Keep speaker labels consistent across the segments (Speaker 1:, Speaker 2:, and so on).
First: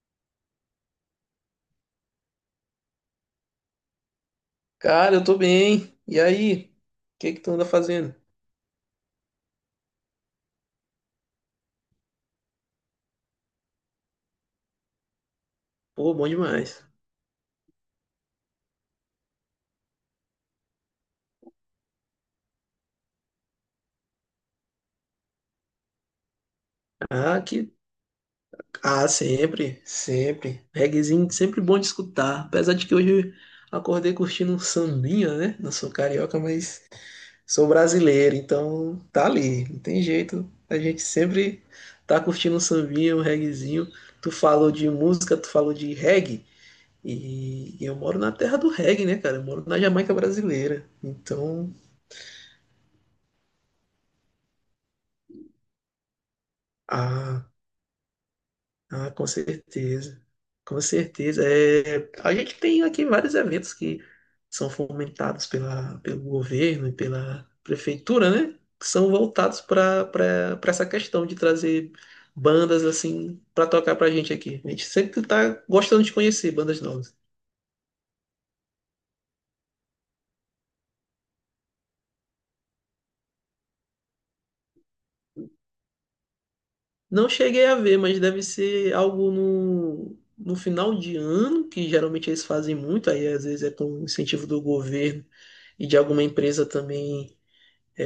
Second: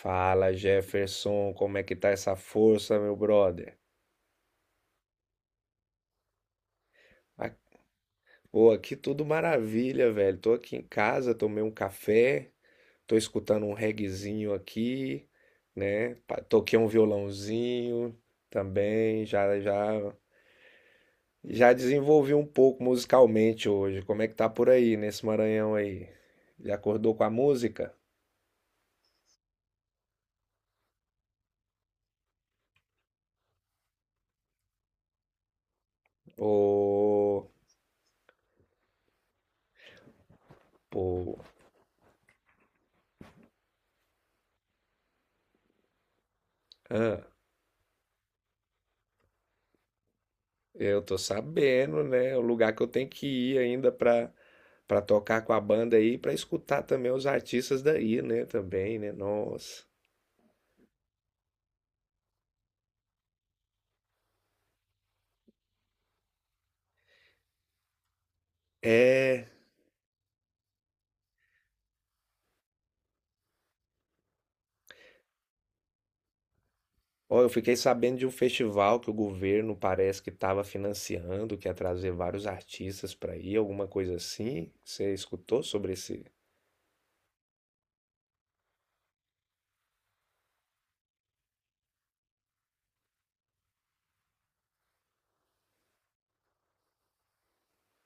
Speaker 1: Fala, Jefferson, como é que tá essa força, meu brother?
Speaker 2: Cara, eu tô bem. E aí? O que que
Speaker 1: Ah,
Speaker 2: tu anda fazendo?
Speaker 1: Pô, aqui tudo maravilha, velho. Tô aqui em casa, tomei um café, tô escutando um reguezinho aqui, né?
Speaker 2: Pô, bom
Speaker 1: Toquei
Speaker 2: demais.
Speaker 1: um violãozinho também, já já já desenvolvi um pouco musicalmente hoje. Como é que tá por aí nesse Maranhão aí? Já acordou com a
Speaker 2: Ah, que...
Speaker 1: música?
Speaker 2: Ah, sempre, sempre. Reguezinho, sempre bom de escutar. Apesar de que hoje eu acordei curtindo um sambinha, né? Não sou carioca, mas
Speaker 1: Ô,
Speaker 2: sou brasileiro, então tá ali. Não tem jeito. A gente
Speaker 1: pô,
Speaker 2: sempre tá curtindo um sambinha, um reguezinho. Tu falou de música, tu falou de reggae.
Speaker 1: hã?
Speaker 2: E eu moro na terra do reggae, né, cara? Eu moro na Jamaica brasileira.
Speaker 1: Eu tô
Speaker 2: Então,
Speaker 1: sabendo, né? O lugar que eu tenho que ir ainda pra para tocar com a banda aí, pra escutar também os
Speaker 2: ah.
Speaker 1: artistas daí, né? Também, né?
Speaker 2: Ah, com
Speaker 1: Nossa.
Speaker 2: certeza. Com certeza. É, a gente tem aqui vários eventos que são fomentados pelo governo e pela prefeitura, né? Que são
Speaker 1: É.
Speaker 2: voltados para essa questão de trazer bandas assim para tocar pra gente aqui. A gente sempre tá gostando de conhecer bandas novas.
Speaker 1: Ó, eu fiquei sabendo de um festival que o governo parece que estava financiando, que ia trazer vários artistas pra ir, alguma coisa assim. Você escutou sobre esse?
Speaker 2: Não cheguei a ver, mas deve ser algo no final de ano, que geralmente eles fazem muito, aí às vezes é com incentivo do governo e de alguma empresa também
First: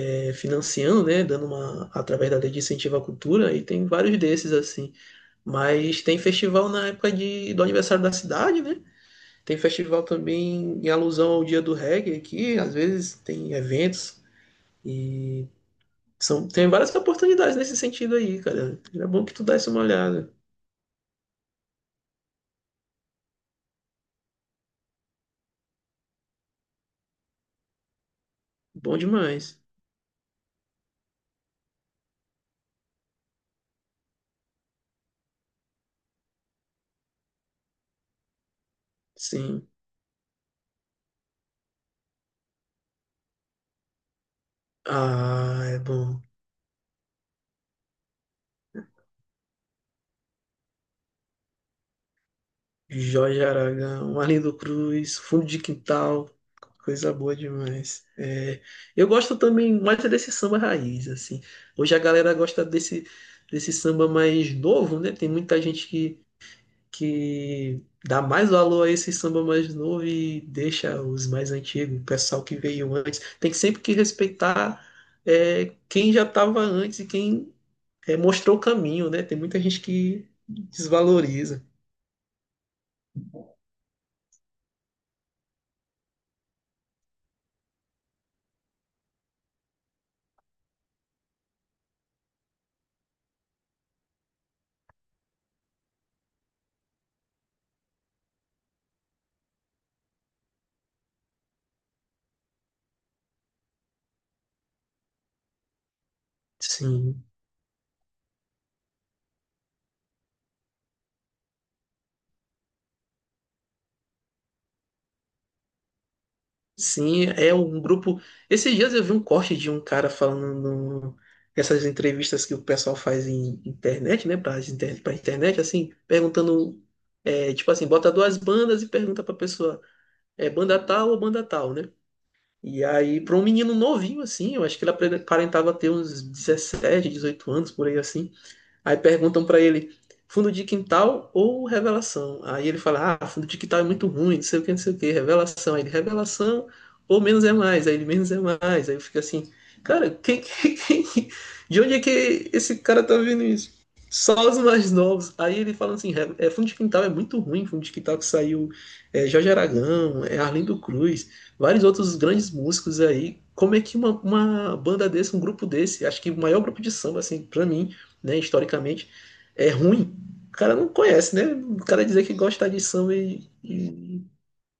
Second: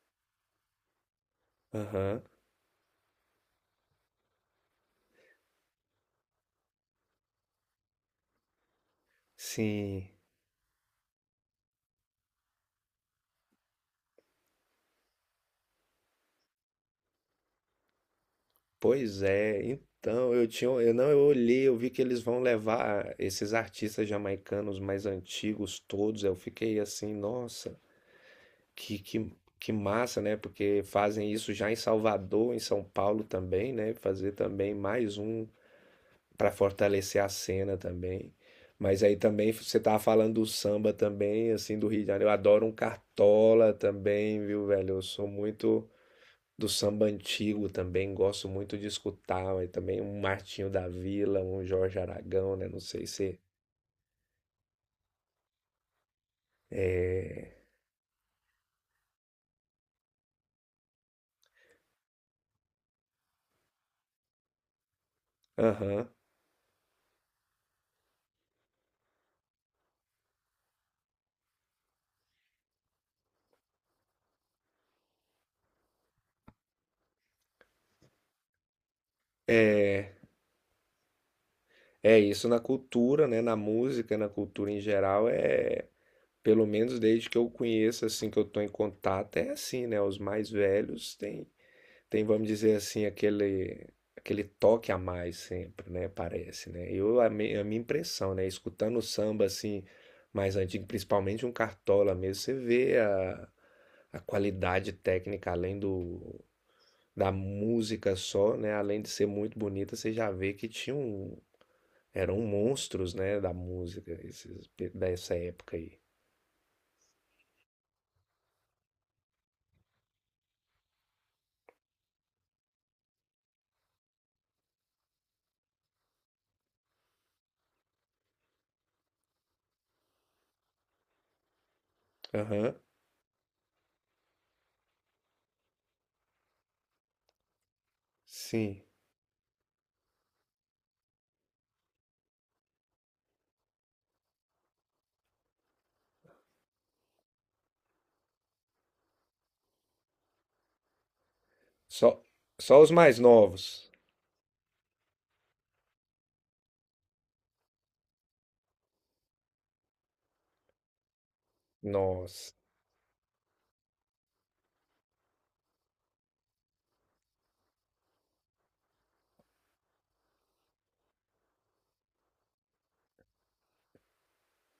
Speaker 2: financiando, né, dando uma
Speaker 1: Aham.
Speaker 2: através da lei de incentivo à cultura e tem vários desses assim. Mas tem festival na época do aniversário da cidade, né? Tem festival
Speaker 1: Sim.
Speaker 2: também em alusão ao Dia do Reggae aqui, às vezes tem eventos e tem várias oportunidades nesse sentido aí, cara. É
Speaker 1: Pois
Speaker 2: bom que tu
Speaker 1: é,
Speaker 2: desse uma olhada.
Speaker 1: então eu tinha, eu não, eu olhei, eu vi que eles vão levar esses artistas jamaicanos mais antigos todos. Eu fiquei assim, nossa,
Speaker 2: Bom
Speaker 1: que, que,
Speaker 2: demais.
Speaker 1: que massa, né? Porque fazem isso já em Salvador, em São Paulo também, né? Fazer também mais um para fortalecer a cena também. Mas aí também
Speaker 2: Sim.
Speaker 1: você tava falando do samba também, assim, do Rio de Janeiro. Eu adoro um cartola também, viu, velho? Eu sou
Speaker 2: Ah, é
Speaker 1: muito
Speaker 2: bom.
Speaker 1: do samba antigo também, gosto muito de escutar, mas também um Martinho da Vila, um Jorge Aragão, né? Não sei se.
Speaker 2: Jorge Aragão, Arlindo Cruz, Fundo de Quintal, coisa boa
Speaker 1: É.
Speaker 2: demais. É, eu gosto também mais é desse samba raiz, assim. Hoje a galera gosta desse samba mais novo, né? Tem muita gente
Speaker 1: Aham.
Speaker 2: que dá mais valor a esse samba mais novo e deixa os mais antigos, o pessoal que veio antes. Tem que sempre que respeitar quem já estava antes e quem mostrou o caminho, né? Tem muita gente
Speaker 1: É.
Speaker 2: que desvaloriza.
Speaker 1: É isso na cultura, né? Na música, na cultura em geral, é. Pelo menos desde que eu conheço, assim, que eu tô em contato, é assim, né? Os mais velhos vamos dizer assim, aquele toque a mais sempre, né? Parece, né? A minha impressão, né? Escutando o samba assim mais antigo, principalmente um Cartola mesmo, a qualidade técnica além do
Speaker 2: Sim.
Speaker 1: da música só, né? Além de ser muito bonita, você já vê que tinha um eram monstros, né, da música dessa época aí.
Speaker 2: Sim, é um grupo. Esses dias eu vi um corte de um cara falando no- nessas entrevistas que o pessoal faz em internet, né? Pra internet, assim, perguntando. É, tipo assim, bota duas bandas e pergunta pra pessoa: é banda tal ou banda tal, né?
Speaker 1: Aham.
Speaker 2: E aí, pra um menino novinho, assim, eu acho que aparentava ter uns 17 18 anos, por aí assim.
Speaker 1: Sim.
Speaker 2: Aí perguntam pra ele, fundo de quintal ou revelação? Aí ele fala, ah, fundo de quintal é muito ruim, não sei o que, não sei o que, revelação. Aí ele, revelação ou menos é mais? Aí ele, menos é mais. Aí eu fico assim, cara, quem, de onde é
Speaker 1: Só
Speaker 2: que esse
Speaker 1: só os
Speaker 2: cara tá
Speaker 1: mais
Speaker 2: vendo isso?
Speaker 1: novos.
Speaker 2: Só os mais novos. Aí ele fala assim, é, fundo de quintal é muito ruim, fundo de quintal que saiu Jorge Aragão, é Arlindo Cruz, vários outros grandes
Speaker 1: Nossa.
Speaker 2: músicos aí. Como é que uma banda desse, um grupo desse, acho que o maior grupo de samba, assim, pra mim, né, historicamente, é ruim, o cara não conhece, né? O cara dizer que gosta de samba e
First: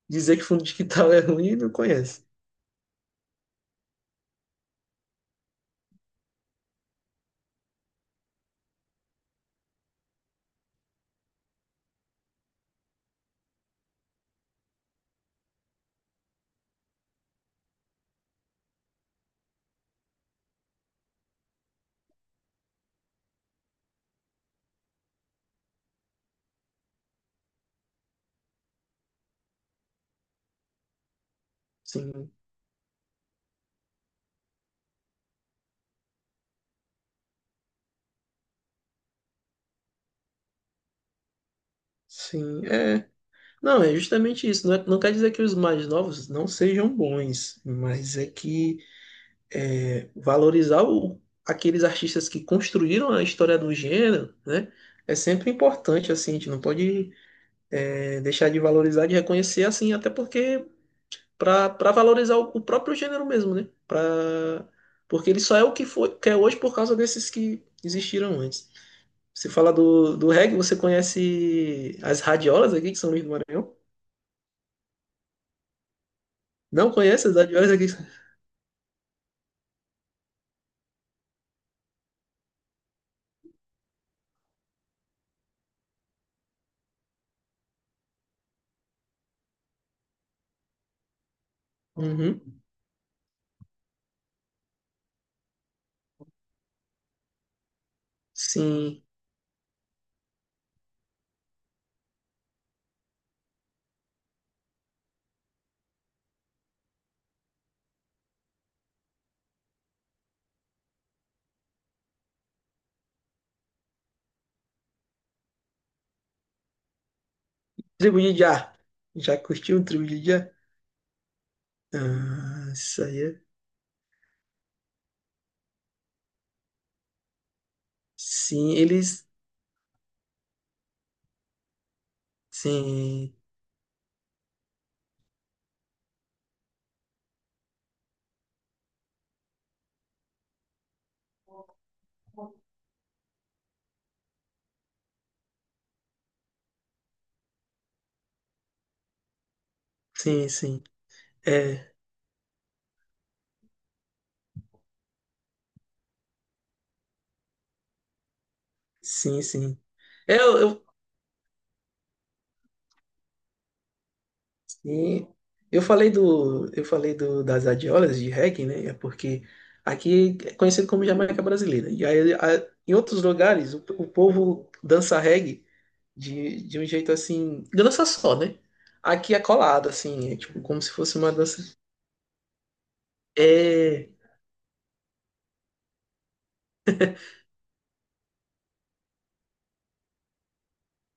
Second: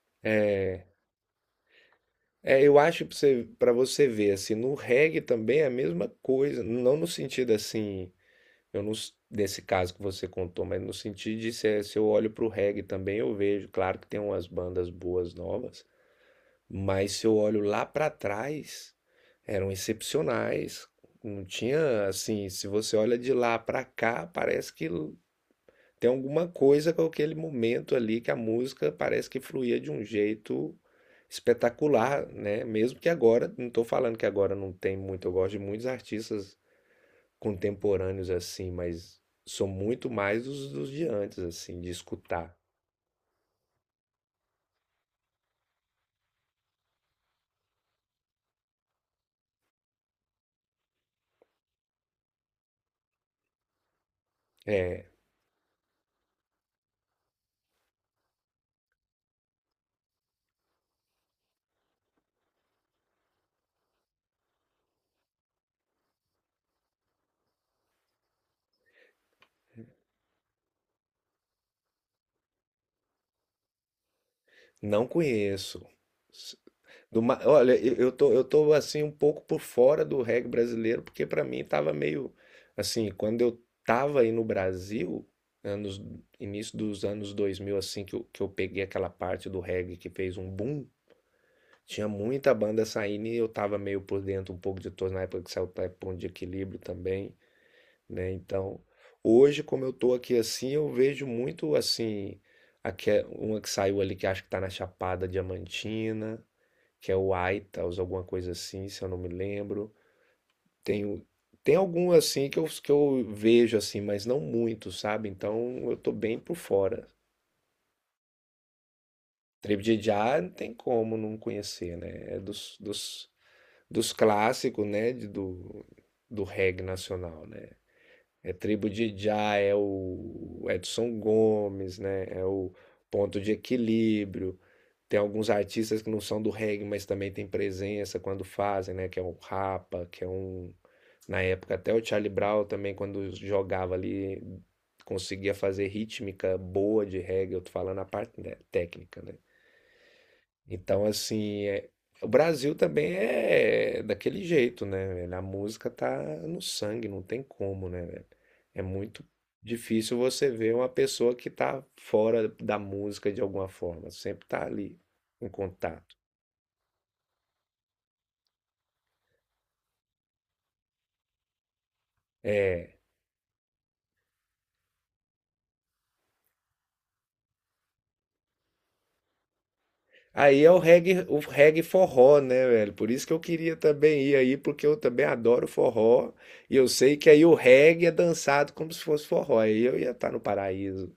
Speaker 2: dizer que fundo de
Speaker 1: É,
Speaker 2: quintal é ruim, não conhece.
Speaker 1: É, eu acho pra você ver, assim, no reggae também é a mesma coisa, não no sentido assim, eu não, s- nesse caso que você contou, mas no sentido de se eu olho para o reggae também eu vejo, claro que tem umas bandas boas novas, mas se eu olho lá para trás, eram excepcionais, não tinha, assim, se você olha de lá para cá, parece que tem alguma coisa com aquele momento ali que a música parece que fluía de um jeito espetacular,
Speaker 2: Sim,
Speaker 1: né? Mesmo que agora, não estou falando que agora não tem muito, eu gosto de muitos artistas contemporâneos assim, mas sou muito mais dos de antes, assim, de escutar.
Speaker 2: sim, é. Não, é justamente isso. Não quer dizer que os mais novos não sejam bons, mas é que valorizar aqueles artistas que construíram a história do gênero, né?
Speaker 1: É,
Speaker 2: É sempre importante, assim, a gente não pode deixar de valorizar, de reconhecer, assim, até porque para valorizar o próprio gênero mesmo, né? Pra, porque ele só é o que foi, que é hoje por causa desses que existiram antes. Você fala do reggae, você conhece as radiolas aqui que são Luís do Maranhão?
Speaker 1: não conheço.
Speaker 2: Não conhece as radiolas
Speaker 1: Olha,
Speaker 2: aqui?
Speaker 1: eu tô assim um pouco por fora do reggae brasileiro, porque pra mim tava meio assim, quando eu tava aí no Brasil, anos início dos anos 2000 assim que eu peguei aquela parte do reggae que fez um boom, tinha
Speaker 2: Uhum.
Speaker 1: muita banda saindo e eu tava meio por dentro um pouco de todos na época que saiu o Ponto de Equilíbrio também, né? Então,
Speaker 2: Sim.
Speaker 1: hoje como eu tô aqui assim, eu vejo muito assim, uma que saiu ali que acho que tá na Chapada Diamantina, que é o Itals, alguma coisa assim, se eu não me lembro. Tenho Tem algum assim que eu vejo assim, mas não muito, sabe? Então eu tô bem por fora.
Speaker 2: Tribo de Já. Já curtiu
Speaker 1: Trip
Speaker 2: o Tribo de
Speaker 1: já não
Speaker 2: Já?
Speaker 1: tem como não conhecer, né? É
Speaker 2: Ah, isso aí
Speaker 1: dos,
Speaker 2: é.
Speaker 1: dos clássicos, né? Do, do reggae nacional, né? É
Speaker 2: Sim,
Speaker 1: Tribo de
Speaker 2: eles.
Speaker 1: Já, é o Edson Gomes, né? É o
Speaker 2: Sim,
Speaker 1: Ponto de Equilíbrio. Tem alguns artistas que não são do reggae, mas também tem presença quando fazem, né? Que é um Rapa, que é um. Na época, até o Charlie Brown também, quando jogava ali, conseguia fazer rítmica boa de reggae. Eu tô falando a parte né, técnica, né?
Speaker 2: sim, sim.
Speaker 1: Então, assim,
Speaker 2: É,
Speaker 1: o Brasil também é daquele jeito, né, velho? A música tá no sangue, não tem como, né, velho? É muito
Speaker 2: sim, sim.
Speaker 1: difícil
Speaker 2: É,
Speaker 1: você
Speaker 2: eu,
Speaker 1: ver
Speaker 2: eu
Speaker 1: uma pessoa que tá fora da música de alguma forma, sempre tá ali
Speaker 2: e
Speaker 1: em
Speaker 2: Eu falei
Speaker 1: contato.
Speaker 2: eu falei das adiolas de reggae, né? É porque aqui é conhecido como Jamaica Brasileira. E aí, em
Speaker 1: É.
Speaker 2: outros lugares, o povo dança reggae de um jeito assim, dança só, né? Aqui é colado, assim, é tipo
Speaker 1: Aí é
Speaker 2: como se fosse uma
Speaker 1: o
Speaker 2: dança.
Speaker 1: reggae forró, né, velho? Por isso que eu queria
Speaker 2: É,
Speaker 1: também ir aí, porque eu também adoro forró. E eu sei que aí o reggae é dançado como se fosse forró. Aí eu ia estar no paraíso.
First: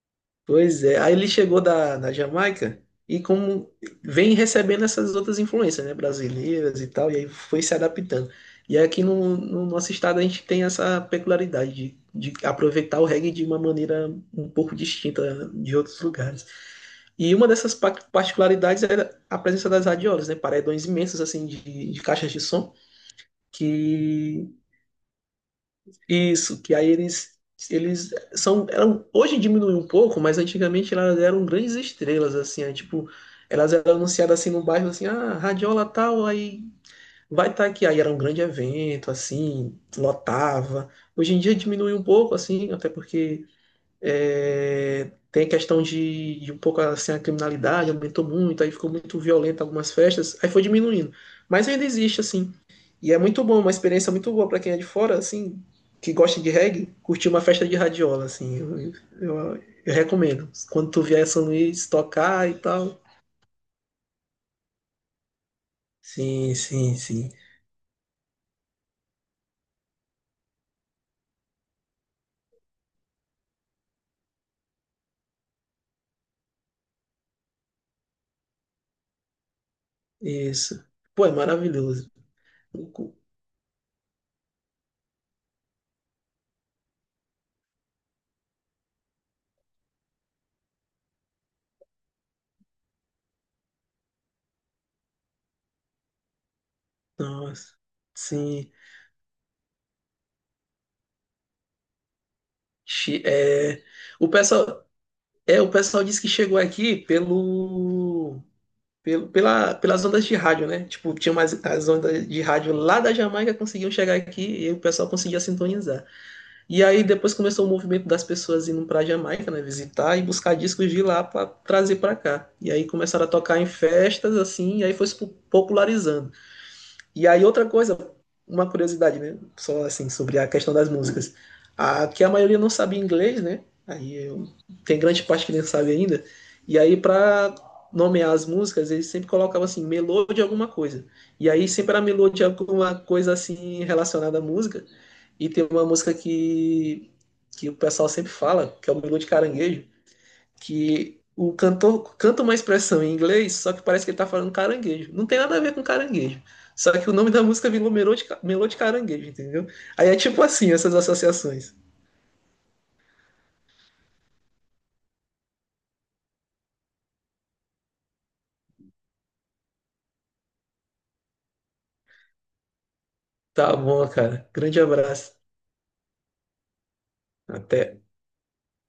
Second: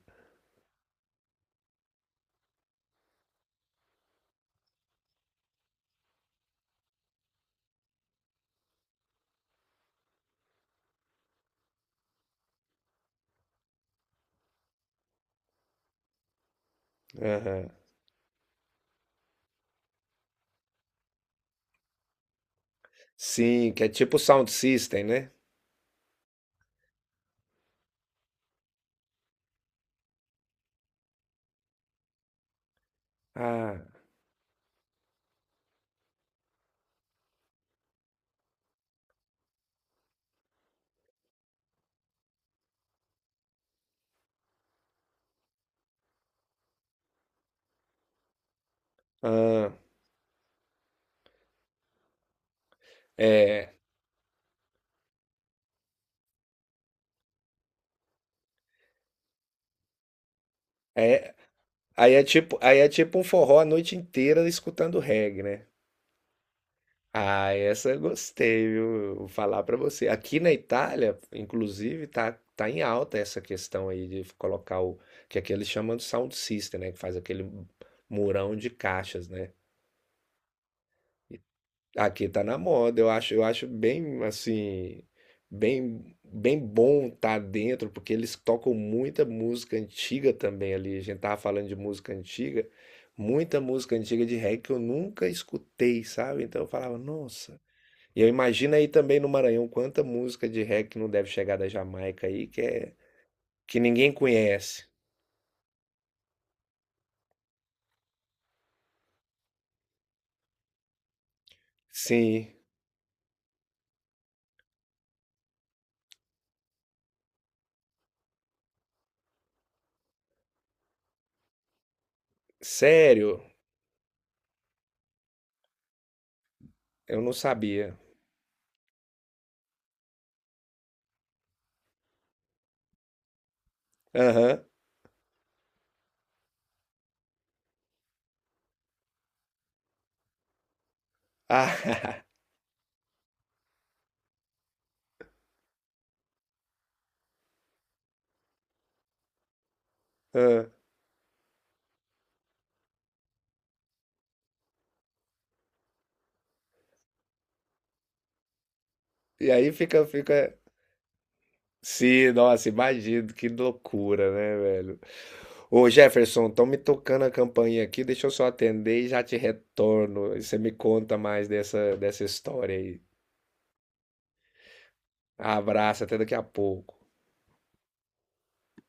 Speaker 2: pois é, aí ele chegou da Jamaica e como vem recebendo essas outras influências, né, brasileiras e tal, e aí foi se adaptando. E aqui no nosso estado a gente tem essa peculiaridade de aproveitar o reggae de uma maneira um pouco distinta de outros lugares. E uma
Speaker 1: Aham.
Speaker 2: dessas particularidades era a presença das radiolas, né, paredões imensos assim de caixas de som
Speaker 1: Sim, que é tipo
Speaker 2: que
Speaker 1: sound system, né?
Speaker 2: isso, que aí eles eles são eram hoje diminuiu um pouco, mas antigamente elas eram grandes estrelas assim, aí, tipo, elas
Speaker 1: Ah,
Speaker 2: eram anunciadas assim no bairro assim, ah, radiola tal, aí vai estar aqui, aí era um grande evento assim, lotava. Hoje em dia diminuiu um pouco assim, até porque tem a questão de um pouco assim a criminalidade aumentou muito, aí ficou muito violenta
Speaker 1: ah,
Speaker 2: algumas festas, aí foi diminuindo. Mas ainda existe assim. E é muito bom, uma
Speaker 1: é,
Speaker 2: experiência muito boa para quem é de fora, assim, que gosta de reggae, curtir uma festa de radiola, assim. Eu, eu recomendo. Quando tu vier a
Speaker 1: é,
Speaker 2: São Luís tocar e
Speaker 1: aí é
Speaker 2: tal.
Speaker 1: tipo um forró a noite inteira escutando reggae, né?
Speaker 2: Sim, sim, sim.
Speaker 1: Ah, essa eu gostei, viu? Vou falar pra você. Aqui na Itália, inclusive, tá em alta essa questão aí de colocar o que aqui eles chamam de sound system, né? Que faz aquele murão de caixas, né?
Speaker 2: Isso. Pô, é maravilhoso.
Speaker 1: Aqui tá na moda. Eu acho bem assim, bem bom tá dentro, porque eles tocam muita música antiga também ali. A gente tava falando de música antiga, muita música antiga de reggae que eu nunca escutei, sabe? Então eu falava, nossa.
Speaker 2: Nossa.
Speaker 1: E eu
Speaker 2: Sim.
Speaker 1: imagino aí também no Maranhão quanta música de reggae que não deve chegar da Jamaica aí, que é
Speaker 2: Chi-
Speaker 1: que
Speaker 2: É,
Speaker 1: ninguém
Speaker 2: o pessoal,
Speaker 1: conhece.
Speaker 2: é, o pessoal disse que chegou aqui pelo, pelas ondas de rádio, né? Tipo, tinha umas as ondas de
Speaker 1: Sim,
Speaker 2: rádio lá da Jamaica conseguiam chegar aqui e o pessoal conseguia sintonizar. E aí depois começou o movimento das pessoas indo para Jamaica, né, visitar e buscar discos de lá para trazer para cá. E aí começaram a
Speaker 1: sério,
Speaker 2: tocar em festas assim, e aí foi se popularizando.
Speaker 1: eu
Speaker 2: E
Speaker 1: não
Speaker 2: aí outra
Speaker 1: sabia.
Speaker 2: coisa, uma curiosidade, né? Só assim, sobre a questão das músicas. A, que a maioria não sabia inglês, né?
Speaker 1: Aham.
Speaker 2: Tem grande parte que nem sabe ainda. E aí para nomear as músicas, eles sempre colocavam assim, melô de alguma coisa. E aí sempre era
Speaker 1: Ah,
Speaker 2: melô de alguma coisa assim relacionada à música. E tem uma música que o pessoal sempre fala, que é o melô de caranguejo
Speaker 1: ah.
Speaker 2: que o cantor canta uma expressão em inglês, só que parece que ele tá falando caranguejo. Não tem nada a ver com caranguejo. Só que o nome da música virou Melô de Caranguejo,
Speaker 1: E
Speaker 2: entendeu?
Speaker 1: aí fica,
Speaker 2: Aí é tipo
Speaker 1: fica.
Speaker 2: assim, essas associações.
Speaker 1: Sim, nossa, imagino, que loucura, né, velho? Ô Jefferson, estão me tocando a campainha aqui, deixa eu só atender e já te retorno. E você me conta mais dessa história aí.
Speaker 2: Tá bom, cara. Grande abraço.
Speaker 1: Abraço, até daqui a pouco.
Speaker 2: Até.